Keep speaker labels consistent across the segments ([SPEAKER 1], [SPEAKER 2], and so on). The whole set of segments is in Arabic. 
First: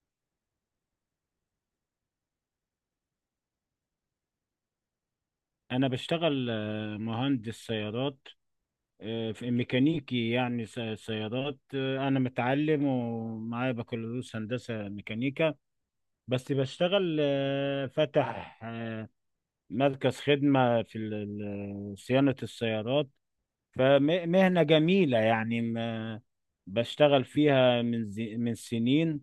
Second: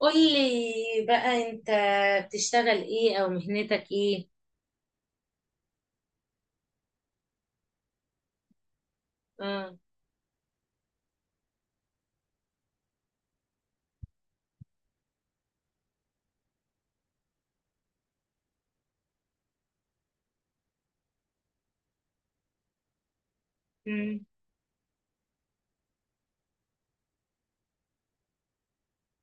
[SPEAKER 1] قولي بقى انت بتشتغل ايه او مهنتك ايه؟
[SPEAKER 2] انا بشتغل مهندس سيارات، آه، في
[SPEAKER 1] اه.
[SPEAKER 2] ميكانيكي يعني سيارات. انا متعلم ومعايا بكالوريوس هندسة ميكانيكا، بس بشتغل فاتح مركز خدمة في صيانة السيارات،
[SPEAKER 1] مم.
[SPEAKER 2] فمهنة جميلة يعني بشتغل فيها من من سنين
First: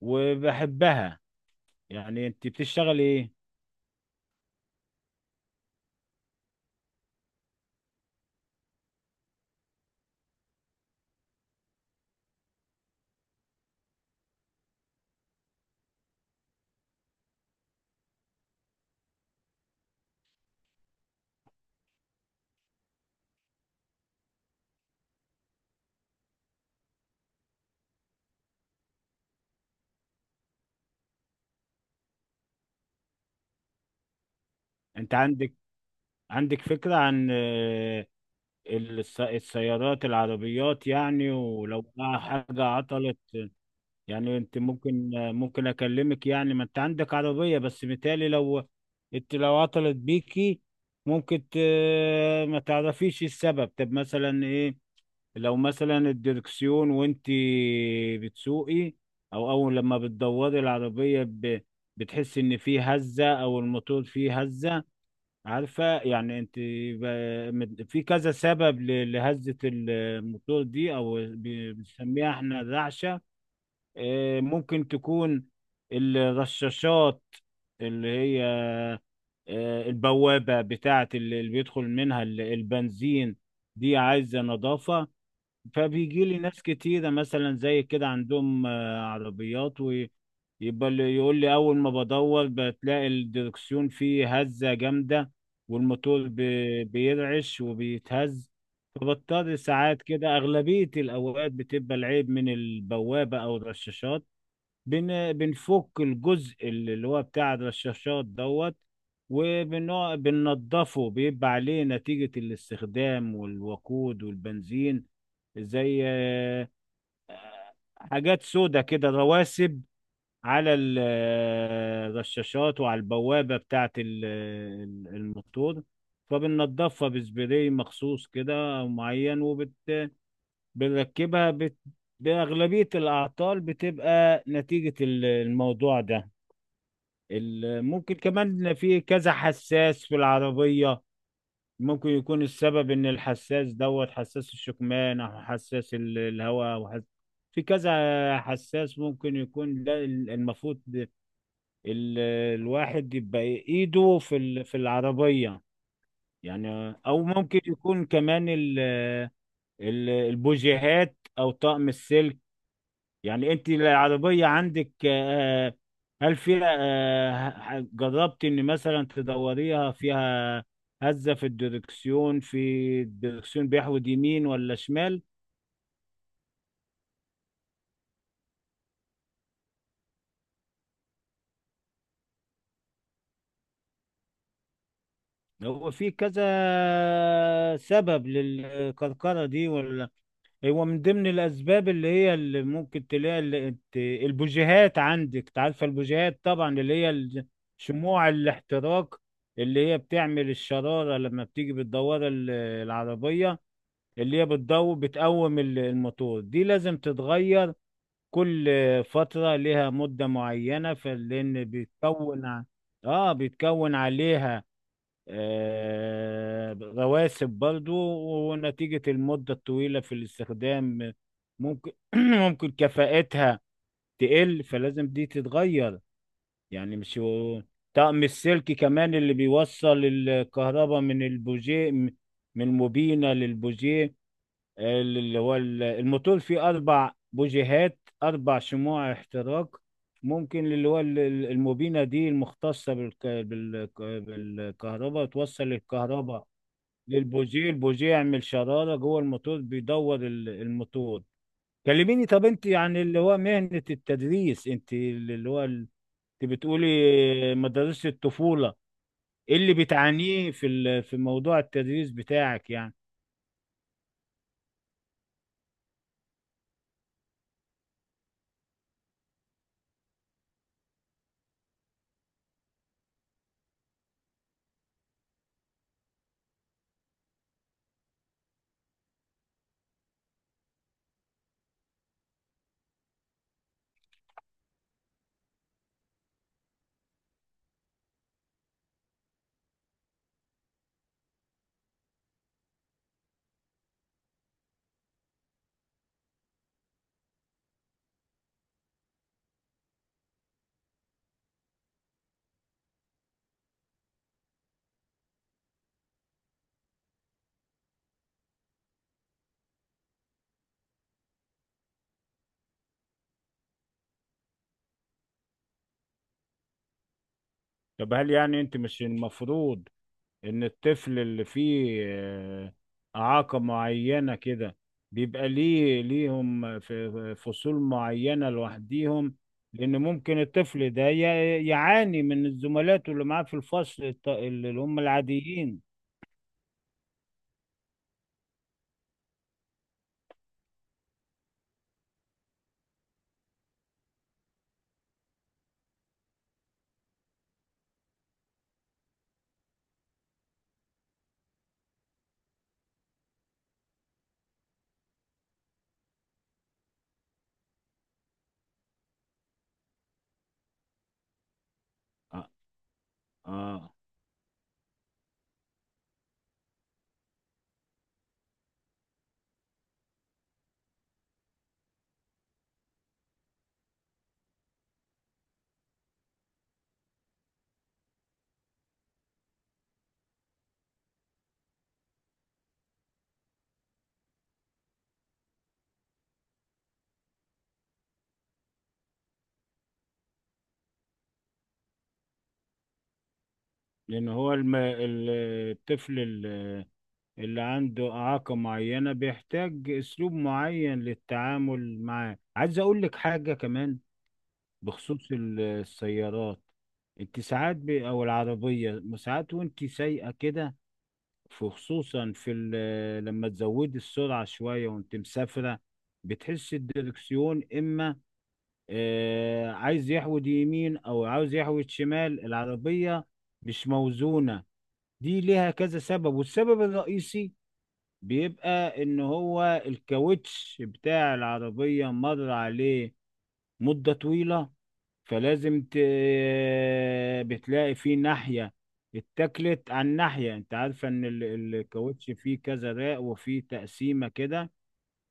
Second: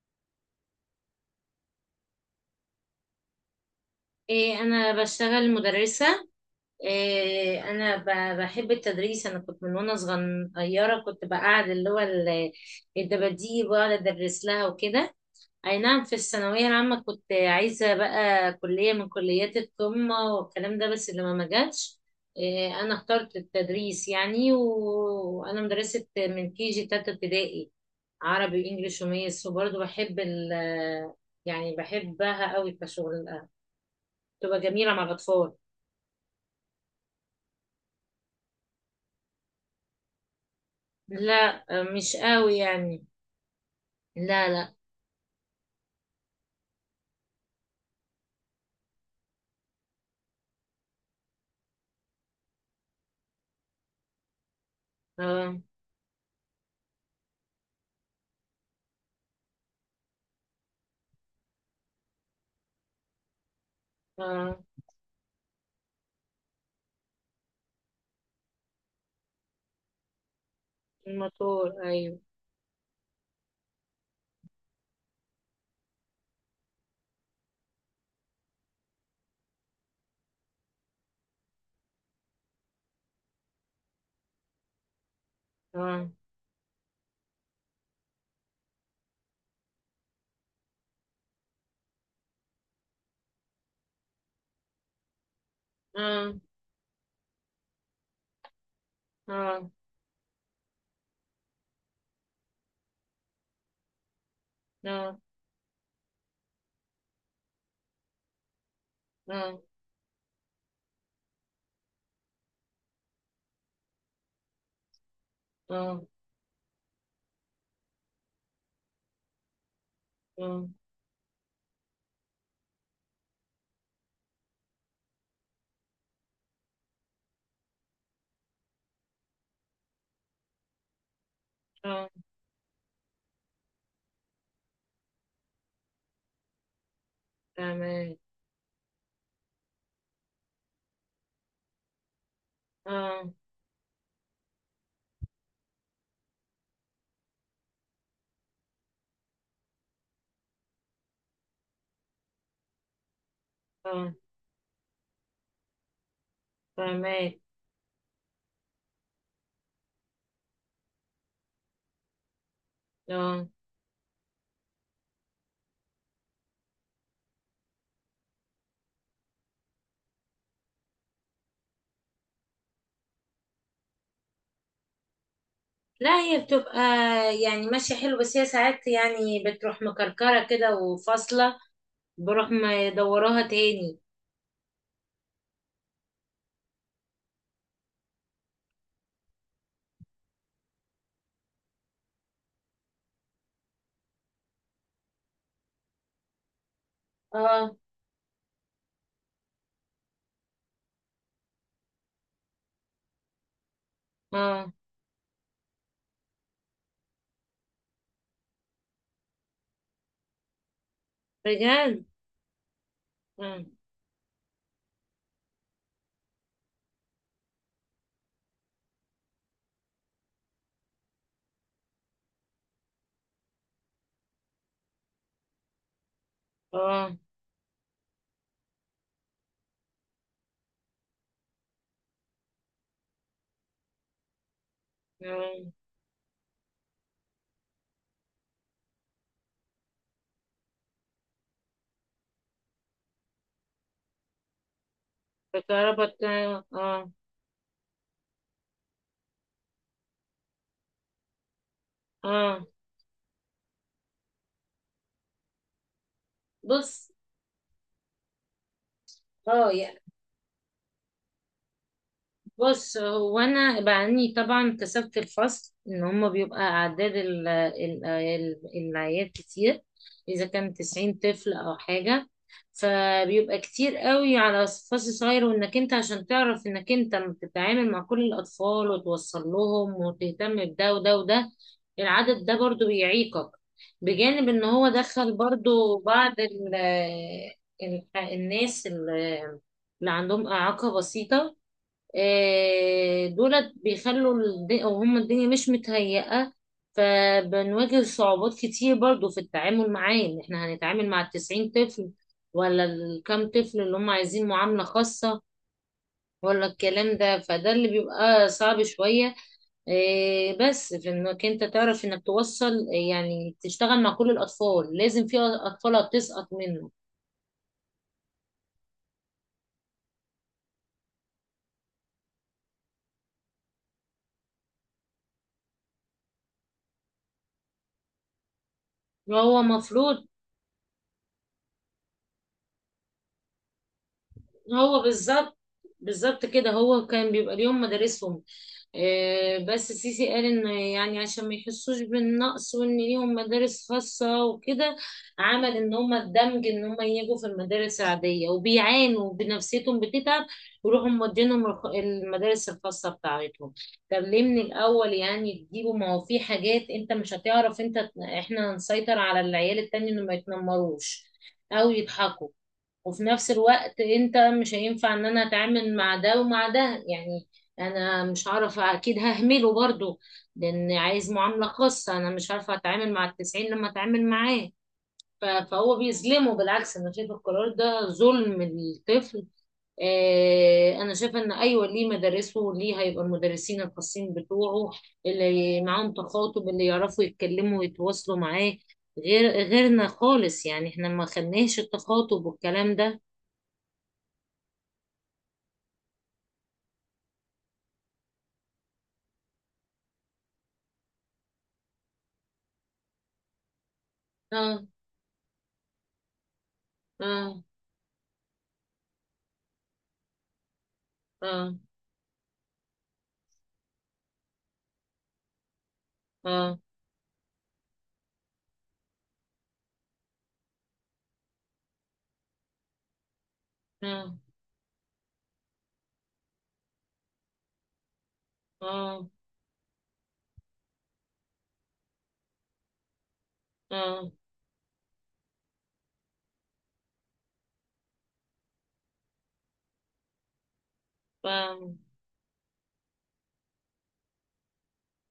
[SPEAKER 2] وبحبها. يعني انت بتشتغل ايه؟
[SPEAKER 1] إيه انا بشتغل مدرسة. إيه انا بحب التدريس. انا كنت من وانا صغيرة كنت بقعد اللي هو الدباديب واقعد ادرس لها وكده. اي نعم، في الثانوية العامة كنت عايزة بقى كلية من كليات القمة والكلام ده، بس اللي ما جاتش. إيه انا اخترت التدريس يعني، وانا مدرسة من كي جي تالتة ابتدائي، عربي وانجليش وميس، وبرضه بحب ال، يعني بحبها قوي كشغل، تبقى جميلة مع
[SPEAKER 2] انت
[SPEAKER 1] الأطفال.
[SPEAKER 2] عندك عندك فكرة عن السيارات، العربيات يعني،
[SPEAKER 1] لا
[SPEAKER 2] ولو
[SPEAKER 1] مش
[SPEAKER 2] بقى
[SPEAKER 1] قوي
[SPEAKER 2] حاجة
[SPEAKER 1] يعني.
[SPEAKER 2] عطلت؟ يعني
[SPEAKER 1] لا
[SPEAKER 2] انت
[SPEAKER 1] لا
[SPEAKER 2] ممكن اكلمك، يعني ما انت عندك عربية، بس متهيألي لو انت لو عطلت بيكي ممكن ما تعرفيش السبب. طب مثلا ايه؟ لو
[SPEAKER 1] اه.
[SPEAKER 2] مثلا الدركسيون وانت بتسوقي، او اول لما بتدوري العربية بتحس ان في هزة او الموتور فيه
[SPEAKER 1] اه.
[SPEAKER 2] هزة. عارفة يعني انت، في كذا سبب لهزة الموتور دي، او
[SPEAKER 1] الموتور أيوه.
[SPEAKER 2] بنسميها احنا الرعشة. اه، ممكن تكون الرشاشات، اللي هي اه، البوابة بتاعة اللي بيدخل منها البنزين، دي عايزة نظافة.
[SPEAKER 1] اه.
[SPEAKER 2] فبيجي لي ناس كتيرة مثلا زي كده عندهم عربيات، ويبقى اللي يقول لي أول ما بدور بتلاقي الدركسيون فيه هزة جامدة، والموتور
[SPEAKER 1] اه.
[SPEAKER 2] بيرعش وبيتهز. فبضطر
[SPEAKER 1] اه.
[SPEAKER 2] ساعات كده، أغلبية الأوقات بتبقى العيب من البوابة أو الرشاشات.
[SPEAKER 1] اه.
[SPEAKER 2] بنفك الجزء اللي هو بتاع الرشاشات دوت،
[SPEAKER 1] اه.
[SPEAKER 2] بننضفه، بيبقى عليه نتيجة الاستخدام والوقود والبنزين، زي
[SPEAKER 1] اه.
[SPEAKER 2] حاجات سودة كده رواسب
[SPEAKER 1] اه.
[SPEAKER 2] على الرشاشات وعلى البوابة بتاعة الموتور، فبننضفها بسبراي مخصوص كده أو معين وبنركبها.
[SPEAKER 1] اه.
[SPEAKER 2] بأغلبية الأعطال بتبقى نتيجة الموضوع ده. ممكن
[SPEAKER 1] فاهمك.
[SPEAKER 2] كمان في كذا حساس في العربية، ممكن يكون السبب ان
[SPEAKER 1] اه.
[SPEAKER 2] الحساس دوت، حساس الشكمان او حساس الهواء او في كذا حساس، ممكن يكون ده المفروض ال... الواحد يبقى
[SPEAKER 1] اه.
[SPEAKER 2] ايده في في العربية يعني. او
[SPEAKER 1] فاهمك.
[SPEAKER 2] ممكن يكون كمان البوجيهات او طقم السلك.
[SPEAKER 1] اه.
[SPEAKER 2] يعني انت العربية عندك هل فيها، جربت ان مثلا تدوريها فيها هزة في الدركسيون؟ في الدركسيون بيحود يمين ولا شمال؟
[SPEAKER 1] لا، هي بتبقى يعني ماشية حلو، بس هي ساعات يعني بتروح مكركرة كده وفاصلة، بروح مدوراها تاني.
[SPEAKER 2] هو في كذا سبب للكركرة دي، ولا هو من ضمن الأسباب اللي هي، اللي ممكن تلاقي اللي البوجيهات عندك. تعرف البوجيهات طبعا، اللي هي
[SPEAKER 1] اه.
[SPEAKER 2] شموع الاحتراق، اللي هي بتعمل الشرارة لما بتيجي بتدور العربية، اللي هي
[SPEAKER 1] اه.
[SPEAKER 2] بتضو بتقوم الموتور. دي لازم تتغير كل فترة، لها مدة معينة، فلأن
[SPEAKER 1] بجد.
[SPEAKER 2] بيتكون
[SPEAKER 1] اه.
[SPEAKER 2] بيتكون عليها رواسب برضو، ونتيجة المدة الطويلة في الاستخدام ممكن ممكن كفاءتها تقل، فلازم دي تتغير. يعني
[SPEAKER 1] اه.
[SPEAKER 2] مش هو- طقم السلك كمان اللي بيوصل الكهرباء من البوجيه، من الموبينة للبوجيه، اللي هو
[SPEAKER 1] آه.
[SPEAKER 2] الموتور فيه أربع بوجيهات، أربع شموع احتراق. ممكن اللي هو الموبينة دي المختصة بالكهرباء توصل الكهرباء
[SPEAKER 1] اه.
[SPEAKER 2] للبوجيه، البوجيه يعمل شرارة جوه الموتور، بيدور الموتور. كلميني، طب انت
[SPEAKER 1] اه.
[SPEAKER 2] عن اللي هو مهنة التدريس، انت اللي هو انت
[SPEAKER 1] بص،
[SPEAKER 2] بتقولي مدارس الطفولة، ايه
[SPEAKER 1] اه
[SPEAKER 2] اللي
[SPEAKER 1] يعني.
[SPEAKER 2] بتعانيه في في موضوع التدريس بتاعك يعني؟
[SPEAKER 1] بص، هو انا بعني طبعا كسبت الفصل ان هم بيبقى اعداد العيال كتير، اذا كان 90 طفل او حاجه، فبيبقى كتير قوي على فصل صغير. وانك انت عشان تعرف انك انت بتتعامل مع كل الاطفال وتوصل لهم وتهتم بده وده وده، العدد ده برضو بيعيقك. بجانب ان هو دخل برضو بعض ال- الناس اللي عندهم اعاقه بسيطه، دولت بيخلوا او هم الدنيا مش متهيئة، فبنواجه صعوبات كتير برضو في التعامل معاه. ان احنا هنتعامل مع التسعين طفل ولا الكام طفل اللي هم عايزين معاملة خاصة ولا الكلام ده، فده اللي بيبقى صعب شوية. إيه، بس في انك انت تعرف انك توصل، يعني تشتغل مع كل الاطفال، لازم في اطفال هتسقط منه.
[SPEAKER 2] طب هل يعني انت، مش المفروض ان الطفل اللي فيه اعاقة معينة كده بيبقى ليهم في فصول معينة لوحديهم؟
[SPEAKER 1] هو
[SPEAKER 2] لان
[SPEAKER 1] مفروض.
[SPEAKER 2] ممكن الطفل ده يعاني من الزملاء اللي معاه في الفصل، اللي هم
[SPEAKER 1] هو بالظبط،
[SPEAKER 2] العاديين.
[SPEAKER 1] بالظبط كده، هو كان بيبقى ليهم مدارسهم. آه، بس سيسي قال ان يعني عشان ما يحسوش بالنقص وان ليهم مدارس خاصة وكده، عمل ان هم الدمج ان هم يجوا في المدارس العادية، وبيعانوا بنفسيتهم بتتعب، يروحوا مودينهم المدارس الخاصة بتاعتهم. طب ليه من الاول يعني تجيبوا؟ ما هو في حاجات انت مش هتعرف انت، احنا هنسيطر على العيال التاني انه ما يتنمروش او يضحكوا.
[SPEAKER 2] اه.
[SPEAKER 1] وفي نفس
[SPEAKER 2] آه.
[SPEAKER 1] الوقت انت مش هينفع ان انا اتعامل مع ده ومع ده يعني، انا مش هعرف، اكيد ههمله برضو لان عايز معاملة خاصة، انا مش عارفة اتعامل مع التسعين لما اتعامل معاه. فهو بيظلمه، بالعكس، انا شايفة القرار ده ظلم للطفل. آه، انا شايفه ان ايوه ليه مدارسه وليه هيبقى المدرسين الخاصين بتوعه اللي معاهم تخاطب، اللي يعرفوا يتكلموا ويتواصلوا معاه. غير غيرنا خالص يعني، احنا ما خدناش التخاطب والكلام ده.
[SPEAKER 2] لان هو الطفل اللي عنده اعاقة معينة بيحتاج اسلوب معين للتعامل معاه. عايز اقول لك حاجة كمان
[SPEAKER 1] اه.
[SPEAKER 2] بخصوص السيارات. انت
[SPEAKER 1] اه.
[SPEAKER 2] ساعات او العربية ساعات وانت سايقة كده،
[SPEAKER 1] اه.
[SPEAKER 2] خصوصا في لما تزودي السرعة شوية وانت مسافرة، بتحس
[SPEAKER 1] اه.
[SPEAKER 2] الدركسيون اما آه عايز يحود يمين او عاوز يحود شمال، العربية مش
[SPEAKER 1] اه.
[SPEAKER 2] موزونة. دي ليها كذا سبب، والسبب الرئيسي بيبقى ان
[SPEAKER 1] اه.
[SPEAKER 2] هو الكاوتش بتاع العربية مر عليه مدة
[SPEAKER 1] اه.
[SPEAKER 2] طويلة، فلازم بتلاقي في ناحية اتكلت عن ناحية. انت عارفة ان
[SPEAKER 1] فاهم.
[SPEAKER 2] الكاوتش فيه كذا راق، وفيه تقسيمة كده،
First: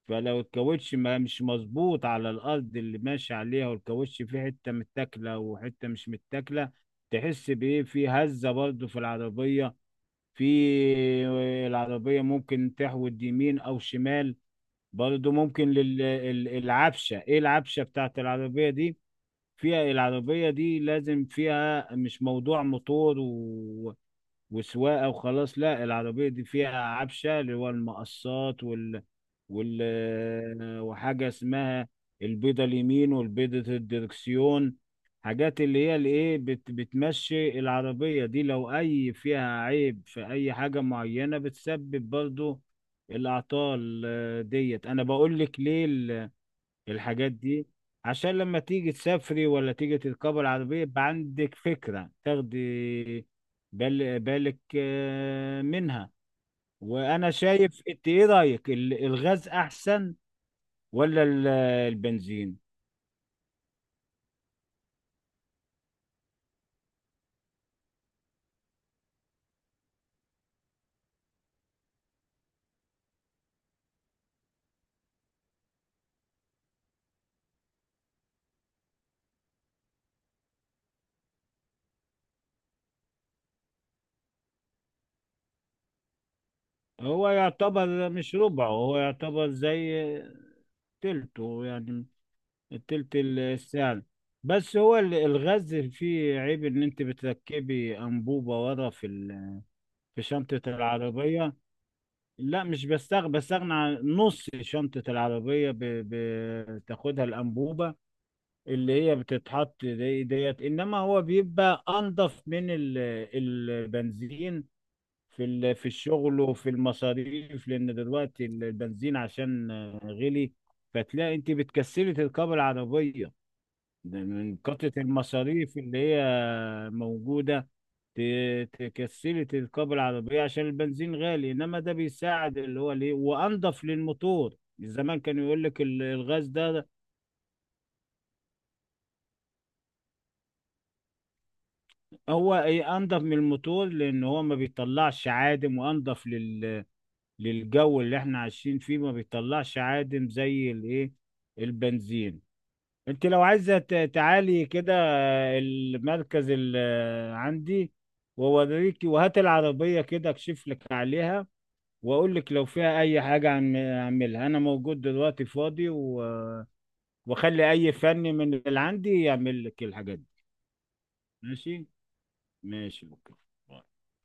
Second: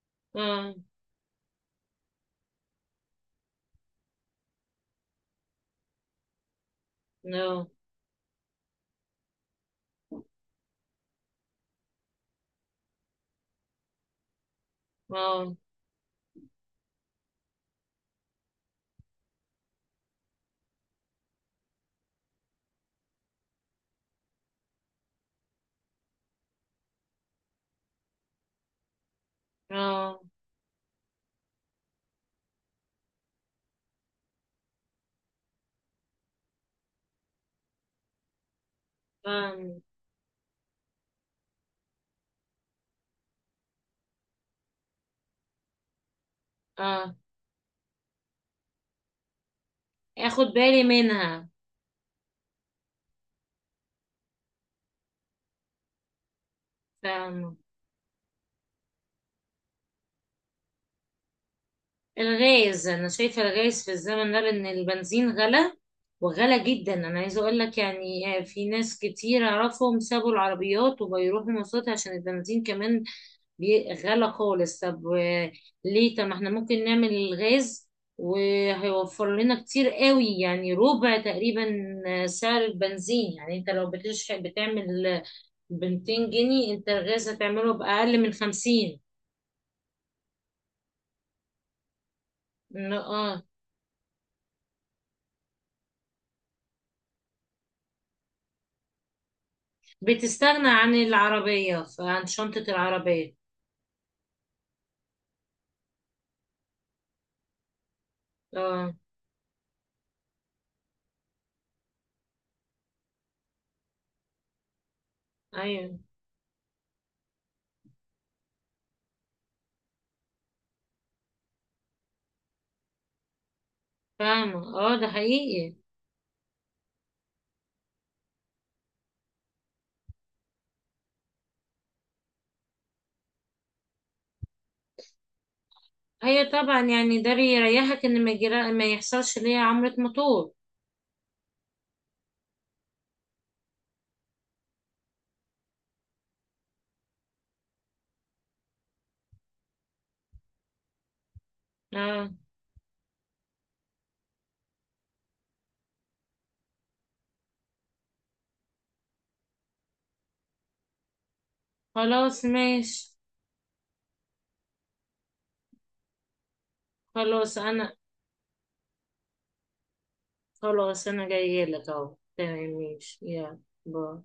[SPEAKER 2] فلو
[SPEAKER 1] اه.
[SPEAKER 2] الكاوتش ما مش مظبوط على الارض اللي ماشي عليها، والكاوتش فيه حتة متاكلة وحتة مش متاكلة،
[SPEAKER 1] نو.
[SPEAKER 2] تحس بايه، في هزة برضو في العربية. في العربية ممكن تحود يمين او شمال برضو،
[SPEAKER 1] اه.
[SPEAKER 2] ممكن للعفشة. ايه العفشة بتاعت العربية دي فيها؟ العربية دي لازم فيها، مش موضوع موتور وسواقة وخلاص. لا، العربية دي فيها عفشة، اللي هو المقصات وال...
[SPEAKER 1] اه.
[SPEAKER 2] وحاجة اسمها البيضة اليمين والبيضة الدركسيون، حاجات اللي هي الايه بتمشي العربية دي، لو اي فيها
[SPEAKER 1] فاهم.
[SPEAKER 2] عيب في اي حاجة معينة بتسبب برضو الأعطال ديت. أنا بقول لك ليه
[SPEAKER 1] اه
[SPEAKER 2] الحاجات دي، عشان لما تيجي تسافري ولا تيجي تركبي
[SPEAKER 1] اخد
[SPEAKER 2] العربية
[SPEAKER 1] بالي
[SPEAKER 2] يبقى
[SPEAKER 1] منها.
[SPEAKER 2] عندك فكرة، تاخدي بالك منها. وأنا
[SPEAKER 1] فاهم.
[SPEAKER 2] شايف، أنت إيه رأيك، الغاز أحسن ولا البنزين؟
[SPEAKER 1] الغاز، انا شايفه الغاز في الزمن ده، لان البنزين غلى وغلى جدا. انا عايزه اقول لك يعني آه، في ناس كتير اعرفهم سابوا العربيات وبيروحوا مواصلات عشان البنزين كمان غلا خالص. طب آه، ليه طب ما احنا ممكن نعمل الغاز، وهيوفر لنا كتير قوي، يعني ربع تقريبا آه، سعر البنزين. يعني انت لو بتشحن بتعمل آه، ب 200 جنيه، انت الغاز
[SPEAKER 2] هو
[SPEAKER 1] هتعمله
[SPEAKER 2] يعتبر
[SPEAKER 1] بأقل من
[SPEAKER 2] مش ربعه، هو
[SPEAKER 1] 50.
[SPEAKER 2] يعتبر زي تلته يعني، تلت
[SPEAKER 1] اه
[SPEAKER 2] السعر. بس هو الغاز فيه عيب، ان انت بتركبي انبوبة ورا في في شنطة
[SPEAKER 1] بتستغنى عن
[SPEAKER 2] العربية.
[SPEAKER 1] العربية عن شنطة
[SPEAKER 2] لا، مش
[SPEAKER 1] العربية.
[SPEAKER 2] بستغنى عن نص شنطة العربية، بتاخدها الأنبوبة
[SPEAKER 1] اه.
[SPEAKER 2] اللي هي بتتحط دي ديت، إنما هو بيبقى أنضف من البنزين في في
[SPEAKER 1] ايوه
[SPEAKER 2] الشغل وفي المصاريف، لأن دلوقتي البنزين عشان غلي، فتلاقي أنت بتكسري تركبي العربية، ده من
[SPEAKER 1] فاهمة.
[SPEAKER 2] كترة
[SPEAKER 1] اه ده حقيقي.
[SPEAKER 2] المصاريف اللي هي موجودة. تكسري تركب العربية عشان البنزين غالي، إنما ده بيساعد اللي هو ليه، وأنضف للموتور. زمان كان يقول لك الغاز
[SPEAKER 1] ايوه طبعا،
[SPEAKER 2] ده
[SPEAKER 1] يعني ده بيريحك ان ما يحصلش ليا عمرة موتور.
[SPEAKER 2] هو ايه انضف من الموتور، لان هو ما بيطلعش عادم، وانضف للجو اللي احنا عايشين فيه، ما بيطلعش عادم زي الايه
[SPEAKER 1] اه.
[SPEAKER 2] البنزين. انت لو عايزة تعالي كده المركز اللي عندي، ووريكي، وهات العربية كده اكشف لك عليها، واقول
[SPEAKER 1] خلاص
[SPEAKER 2] لك لو فيها
[SPEAKER 1] ماشي.
[SPEAKER 2] اي حاجه اعملها، انا موجود دلوقتي فاضي
[SPEAKER 1] خلاص
[SPEAKER 2] واخلي اي
[SPEAKER 1] انا.
[SPEAKER 2] فني من اللي عندي يعمل لك الحاجات دي.
[SPEAKER 1] خلاص انا جايه
[SPEAKER 2] ماشي،
[SPEAKER 1] لك اهو، تمام،
[SPEAKER 2] ماشي،
[SPEAKER 1] ماشي،
[SPEAKER 2] اوكي.
[SPEAKER 1] يلا. باي.